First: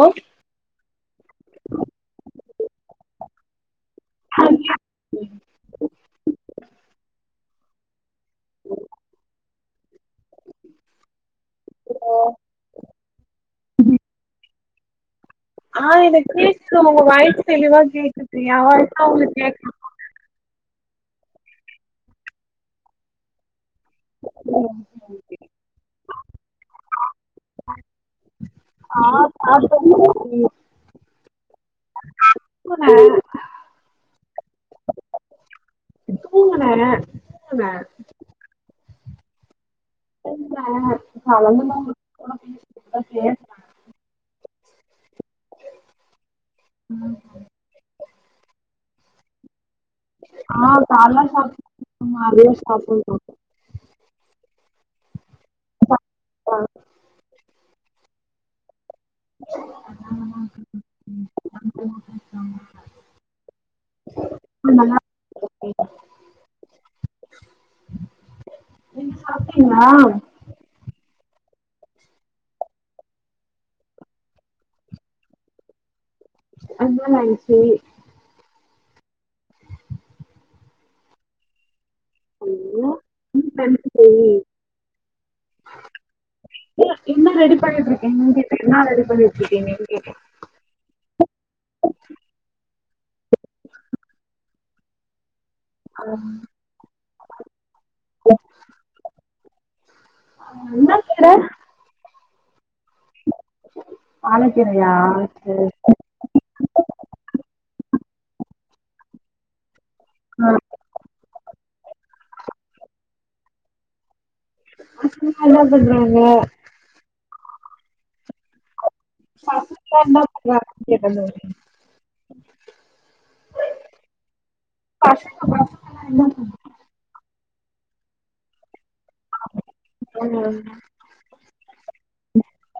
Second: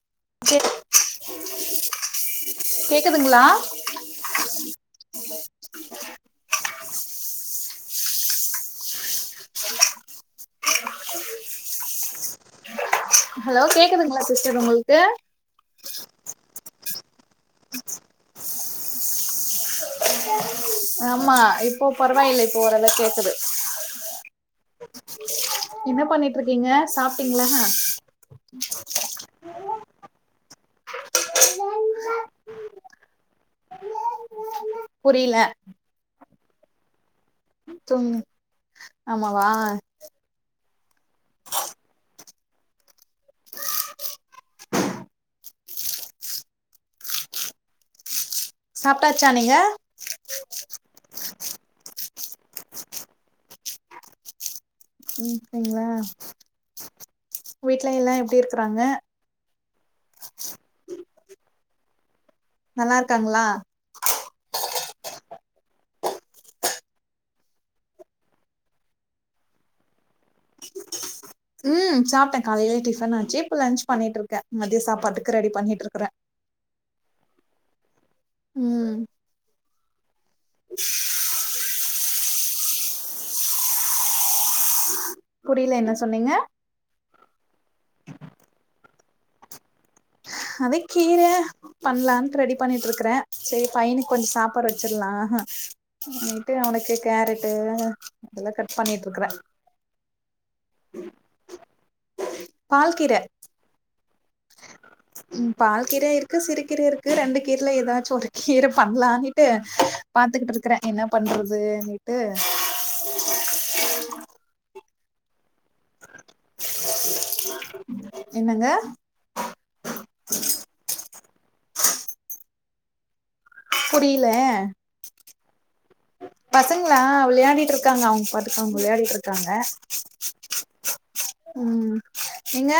ஓ கேக்குதுங்ளா [inaudible] போலாம் இருக்கோ ஹலோ கேக்குதுங்ளா சிஸ்டர் உங்களுக்கு ஆ எனக் கேக்கு ஒங்க வாய்ஸ் தெளிவா கேக்குது எயா வாய்ஸ் தா உங்களுக்கு கேட்கு ஆமா இப்போ பரவாயில்ல இப்போ ஒரளவு கேக்குது நா எம் ஜி எம் என்ன பண்ணிட்டு இருக்கீங்க சாப்டீங்ளா ஆ சாப்டே மத்தியோ புரில தூங்குனாரா தூக்கு ஆமாவா கலந்தட பேசதான் [unintelligible] இன்னோ சமைய சாப்டாச்சா நீங்க ஆ கால்லா சாப்பாடு செஞ்சோம் மா அதே சாப்டோ இப்போ வீட்ல எல்லா எப்டி இருக்கறாங்க [inaudible] நல்லா இருக்காங்ளா ஆ நல்லா இருக் தோழி நீங்க சாப்டீங்ளா ம் சாப்டே காலைல டிபன் ஆச்சி இப்ப லஞ்ச் பண்ணிட்டு இருக்கே மத்திய சாப்பாட்டுக்கு ரெடி பண்ணிட்டு இருக்கறே என்ன லஞ்ச் ம் ஐயோ நீ கண்ணுக்கு தே புரில என்ன சொன்னீங்க ஏ இன்னா ரெடி பண்ணிட்டிருகிங்கன் கேட்டே என்னா ரெடி பண்ணிட்டிருக்கிங்கன்னு கேட்டே கதக்கீரே பண்லான்ட் ரெடி பண்ணிட்டு இருக்கற சேரி பையனுக்கு கொஞ்சோ சாப்பாடு வெச்சிடலா நைட்டு அவனுக்கு கேரட்டு அதெல்லா கட் பண்ணிட்டு இருக்கற அது என்ன கட பால் கர பாலகீரையா சேரி சேரி கு சிறுகீர இருக்கு ரெண்டு கீரைல ஏதாச்சு ஒரு கீர பண்ணலா இன்னிட்டு பாத்துக்கிட்டு இருக்கற என்ன பண்றதுன்னுட்டு நாலாது நாளே என்னங்க [inaudible] புரில [inaudible] பசங்களா விளையாடிட்டு இருக்காங்க அவங்க பாட்டுக்கு அவங்க விளையாடிட்டு இருக்காங்க ம் நீங்க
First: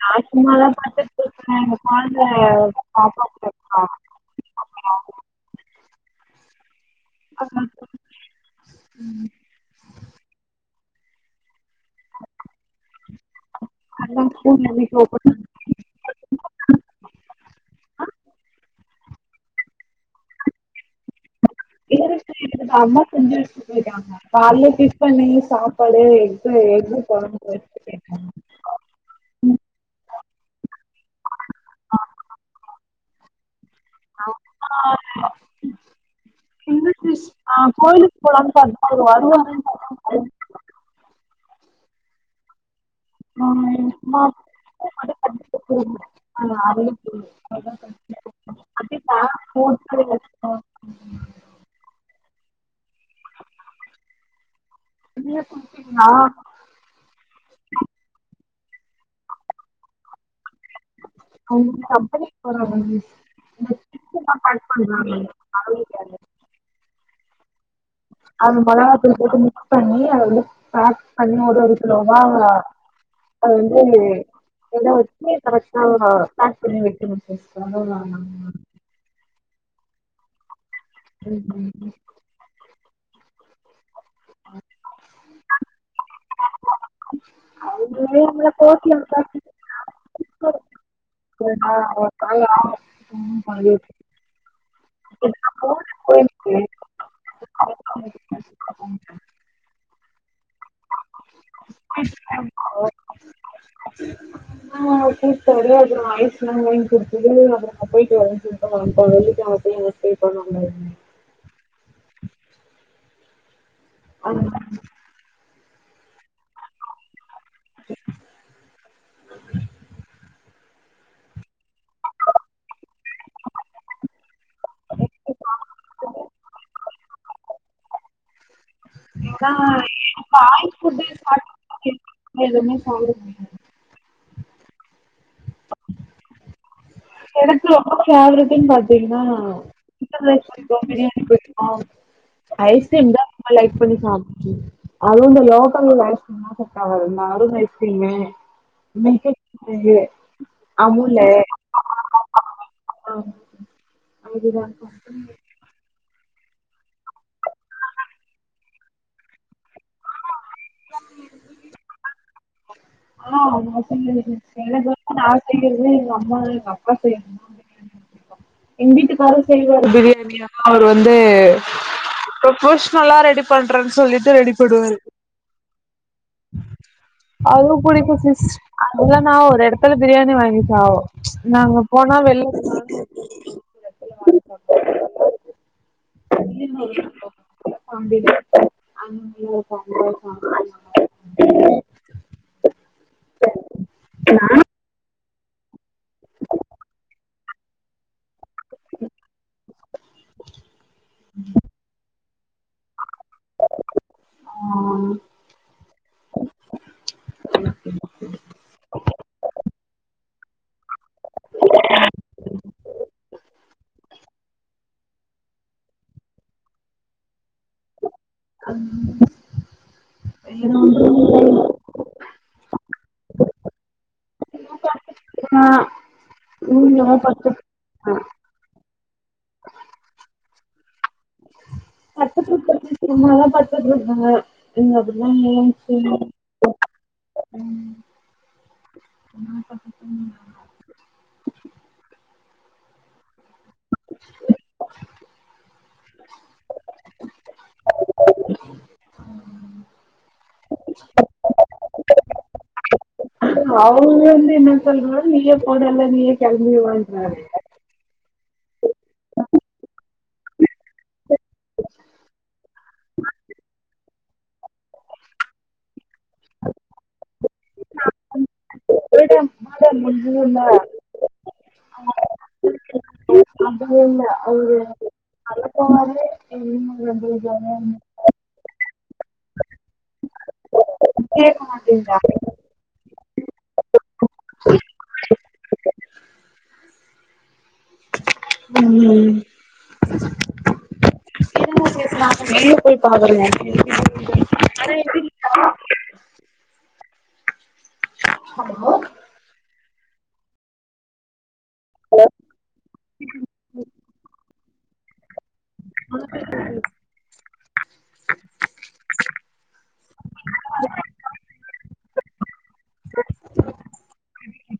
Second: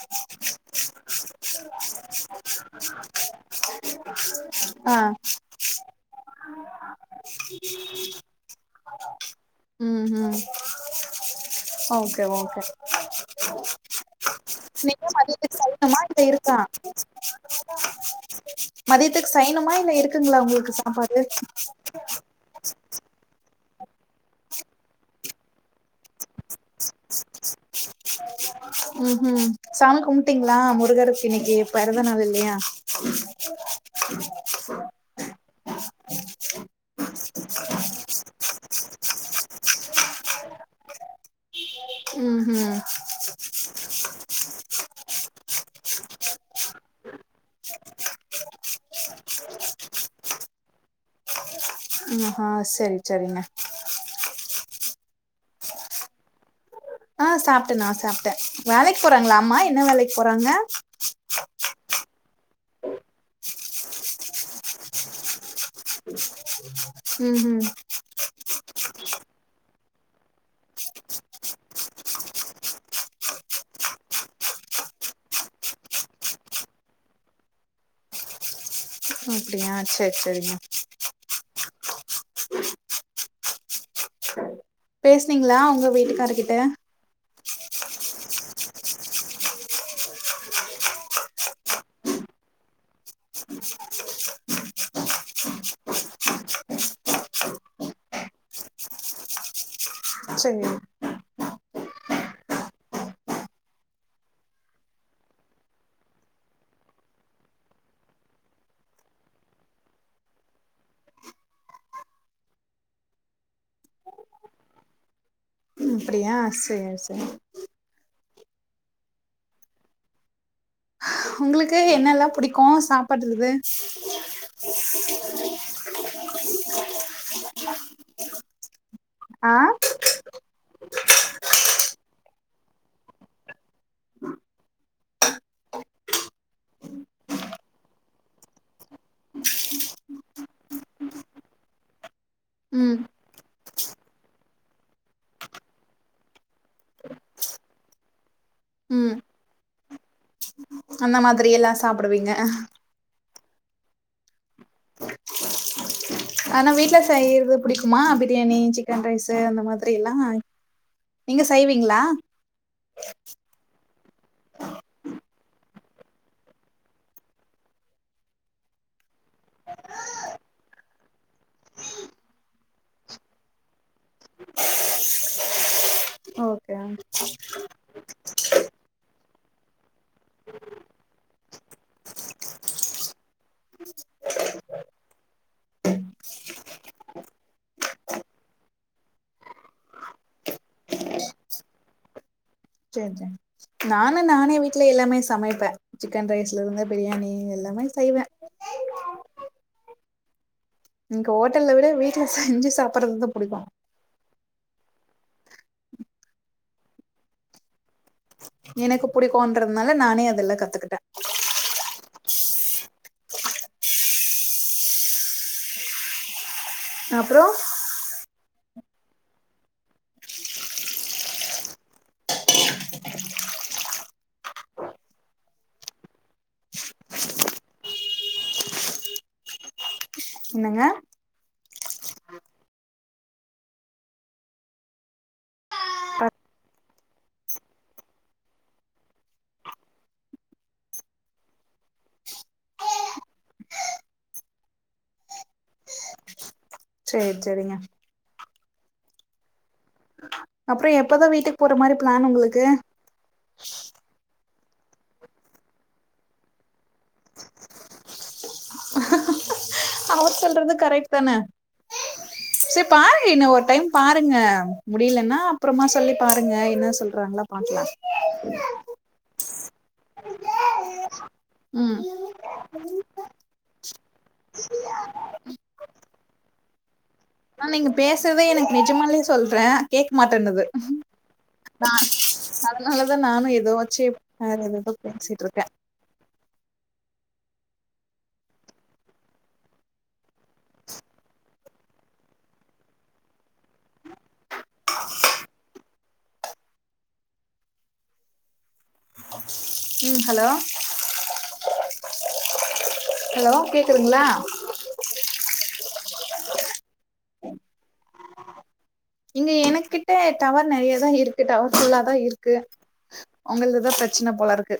நா சும்மாதா படுத்திட்டு இருக்க ஏ கொழந்த அப்பா கூட இருக்கா ஆ ம் ம் ஓகே ஓகே நீங்க மதியத்துக் செய்யணுமா இல்ல இருக்கா மதியத்துக்கு செய்யனுமா இல்ல இருக்குங்ளா உங்ளுக்கு சாப்பாடு இருக்கு இருக்குது அம்மா செஞ்சு வெச்சிட்டு போயிருக்காங்க கால்ல டிஃப்பனு சாப் சாப்பாடு எஃகு எஃகு கொழம்பு வெச்சிட்டு போய்டாங்க ம்ஹும் சாமி கும்பிட்டீங்ளா முருகருக்கு இன்னிக்கு பெறந்த நாள் இல்லியா [unintelligible] இல்ல சிஸ் ஆ கோயிலுக்கு போலானு பாத்தோ அவரு வருவாருனு பாத் ஆ ம்ஹீம் [inaudible] [inaudible] ஆஹா செரி செரிங்க நீங்க சாப்டீங்ளா ஆ சாப்டே நா சாப்டே வேலைக்கு போறாங்ளா அம்மா என்ன வேலைக்கு போறாங்க அவங்க கம்பனிக்கு போறாங்க இந்த [inaudible] ம்ஹும் அது மொளகாத்தூள் போட்டு மிக்ஸ் பண்ணி அத வந்து பேக் பண்ணி ஒரு ஒரு கிலோவா அவங்க அது வந்து எல்லா வெச்சு கரெக்டா பேக் பண்ணி வெக்கனு சிஸ்டர் அதுதா அப்டியா செர் செரிங்க ம் ம் ம் பேசுனீங்ளா உங்க வீட்டுக்கார் கிட்ட [inaudible] [inaudible] ஓகே செரி [inaudible] ஓகே இப்போ ஒரே ஒரு தரவ ஐஸ்லா வாங்கி குடுத்துது அப்றோ நா போய்ட்டு வரனு சொல்லிட்டு போன வெள்ளிகெழம போயி ஃபே பண்ணுவாங் ஆ ம் அப்டியா சேர் சேர் உங்களுக்கு என்னெல்லா புடிக்கு சாப்ட்டுறது [inaudible] ஆ எனக்கு ஆயில் எனக்கு ரொம்ப ஃபேவரட்டுன் பாத்தீங்னா சிக்கன் ரைஸ் புடிக்கு பிரியாணி புடிக்கு ம் ஐஸ்கிரீம்ங்க ஆ லைக் பண்ணி சாப்ட்டு அதுவு இந்த லோக்கல் உள்ள ஐஸ்கிரீம்லா செட் ஆவாது இந்த அருன் ஐஸ்கிரீமு என்ன ம் மிஸ்டேக் அங்கே அந்த மாதிரியெல்லா சாப்டுவீங்க ஆ அதுதா ஆனா வீட்ல செய்யற்து புடிக்குமா பிரியாணி சிக்கன் ரைஸு அந்த மாதிரியெல்லா நீங்க செய்வீங்ளா ஆனா அது மாரி [unintelligible] செல [inaudible] நா செய்யறது எங்க அம்மா எங்க அப்பா செய்யறது எங் வீட்டுக்காரு செய்வாரு பிரியாணியா அவரு வந் வந்து ப்ரொப்போஷ்னலா ரெடி பண்றேன் சொல்லிட் ட்டு ரெடி பண்ணுவாரு ஓகே அதுவு புடிக்கு சிஸ் அதுதா நா ஒரு எடத்துல பிரியாணி வாங்கி சாப் நாங்க போனா வெள்ல [inaudible] [inaudible] [unintelligible] சேர் சேர் நானு நானே வீட்ல எல்லாமே சமைப்பே சிக்கன் ரைஸ்லருந்து பிரியாணி எல்லாமே செய்வே என்க்கு ஹோட்டல்ல விட வீட்ல செஞ்சு சாப்பிட்றதுதா புடிக்கு ஆ எனக்கு புடிக்குன்றதுனால நானே அதெல்லா கத்துக்கிட்டே அப்றோ அஃ அ என்ன வண்றதுனு தெரிய்ல [inaudible] ஆ ரூம்ல தா படுத்துக் ஆ என்னங்க பத்து ட்ரிப் பத்தி சொன்னாலா பத்து ட்ரிப்புனு ஏங்க அதுக்குலா நீங்கதாங்க சீனியரு ம் [inaudible] சேர் சேரிங்க அப்ற எப்பதா வீட்டுக்கு போற மாரி பிளான் உங்களுக்கு அவ்ங்க வந்து என்ன சொல்றா நீயே போறல்ல நீயே கெளம்பிவான்ராரே அவர் சொல்றது கரெக்ட் தான சேர் பாருங்க இன்னு ஒரு டைம் பாருங்க முடியலனா அப்றமா சொல்லி பாருங்க என்ன சொல்றாங்களா பாக்லா [inaudible] ம் அப்டி இல்ல ஒரு [unintelligible] ஆனா நீங்க பேசுறதே எனக்கு நெஜமாலே சொல்றே கேக்க மாட்டேனுது நா அதனால தா நானு ஏதோச்சு வேற எததோ பேசிட்ருக்கே ம் [inaudible] வெளிய போய் பாக்குறாங்க [inaudible] ஆனா எங்க வீட் ஹலோ ம் ஹலோ ஹலோ கேக்குதுங்ளா அங்க போய் போடு இங்க எனக்கிட்ட டவர் நெறையா தா இருக்கு டவர் ஃபுல்லா தா இருக்கு உங்களுதுதா பிரச்சன போல இருக்கு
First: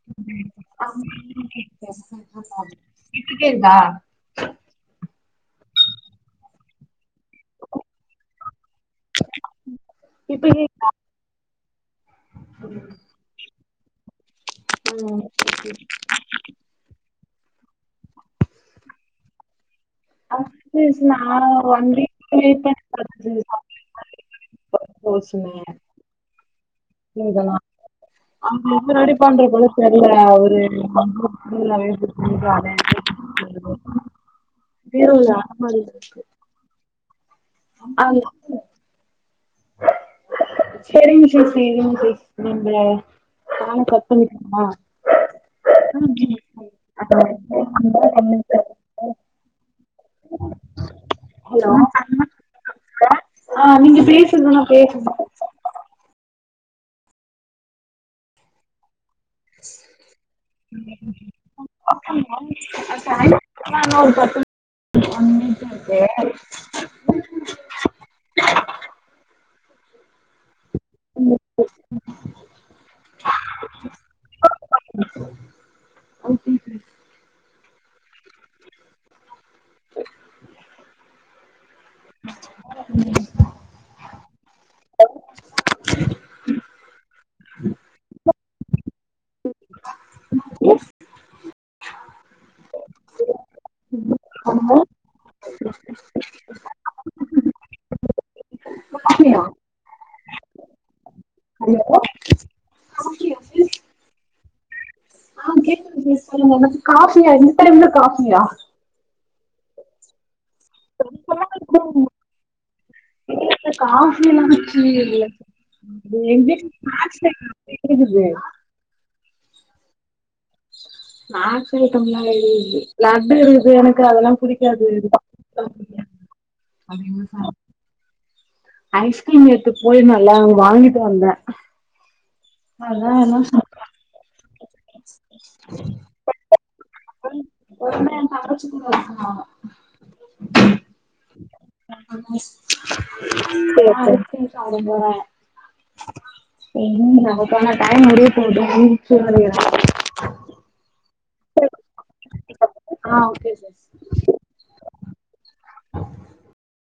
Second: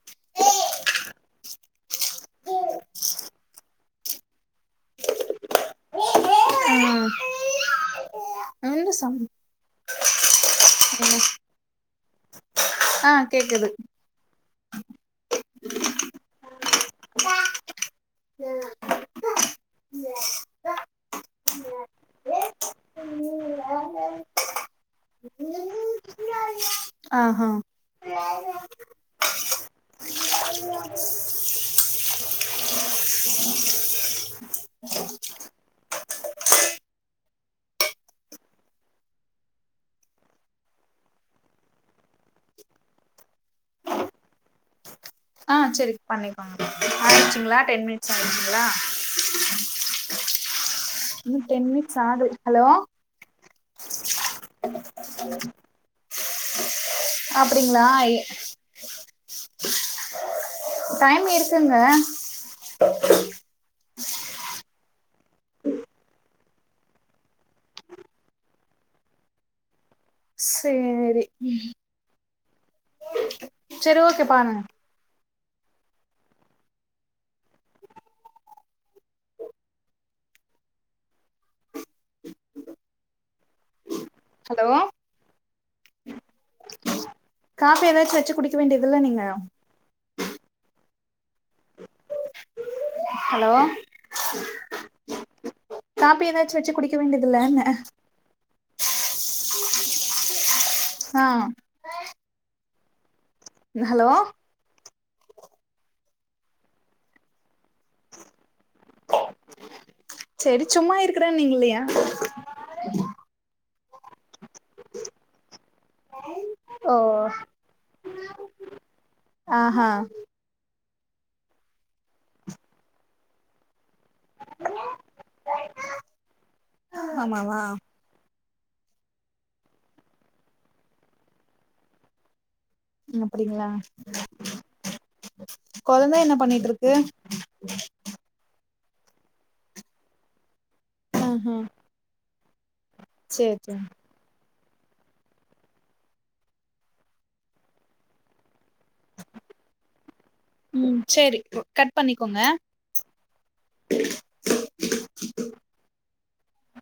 கேட்டுடே இருக்கா ம் இப்ப கேக்தா ஆ கேக்குது ம் ஓகே ஆ [inaudible] பேசினே ஆனா ஒரு ஒன் வீக் வெயிட் பண்ணி [inaudible] ஆ ஆ [unintelligible] பண்றது தெர்ல அவரு [inaudible] பீரோல்ல அலமாரில இருக்கு ஆ [inaudible] செரிங் சேச்சி நீங் [unintelligible] இந்த ஃபோன் கட் பண்ணிகிட்டுமா ஆ செரி பண்ணிக்கோங்க ஆயிடுசிங்ளா டென் மினிட்ஸ் ஆயிடுசிங்ளா இன்னு டென் மினிட்ஸ் சாடு ஹலோ ஆ நீங்க பேசறதெல்லா கேக்குது அப்டிங்களா எ டைம் இருகுங்க யா இன்னு ஒரு பத்து ஒன் மினிட்தா இருக்கு சேரி ம் செரி ஓகே பாருங்க ஹலோ ம் காஃபி ஏதாச்சு வெச்சு குடிக்க வேண்டிதில்ல நீங்க ஹலோ காஃபி ஏதாச்சு வெச்சு குடிக்க வேண்டிதில்லனே ஆ எவ்ளோ ம் ஹலோ ஆ கேக்குது சிஸ் சொல்லுங்க என்னது காஃபியா இந்த டைம்ல காஃபியா செரி சும்மா இருக்கறேன்னீங்ல்லையா எ காஃபிலா வெச்சி இல்ல [inaudible] ஓ டார்ச் லைட் [inaudible] ஆ ஆ ஸ்னாக்ஸ் ஐட்டம்லா இருகுது லட்டு இருகுது எனக் கு அதெல்லா புடிக்காது எனக்கு தா ஆமாவா ஐஸ்கிரீம் நேத்து போயி நல்லா வாங்கிட்டு வந்தே அப்டிங்ளா கொழந்த என்ன பண்ணிட்டிருக் கொழந்த எ தங்கச்சி கூட இருக்கா ஆஹா சேரி சேரி சேரி சேரி நமக்கான டைம் முடிய போகுது ம் சேரி கட் பண்ணிகோங்க ஆ ஓகே சிஸ்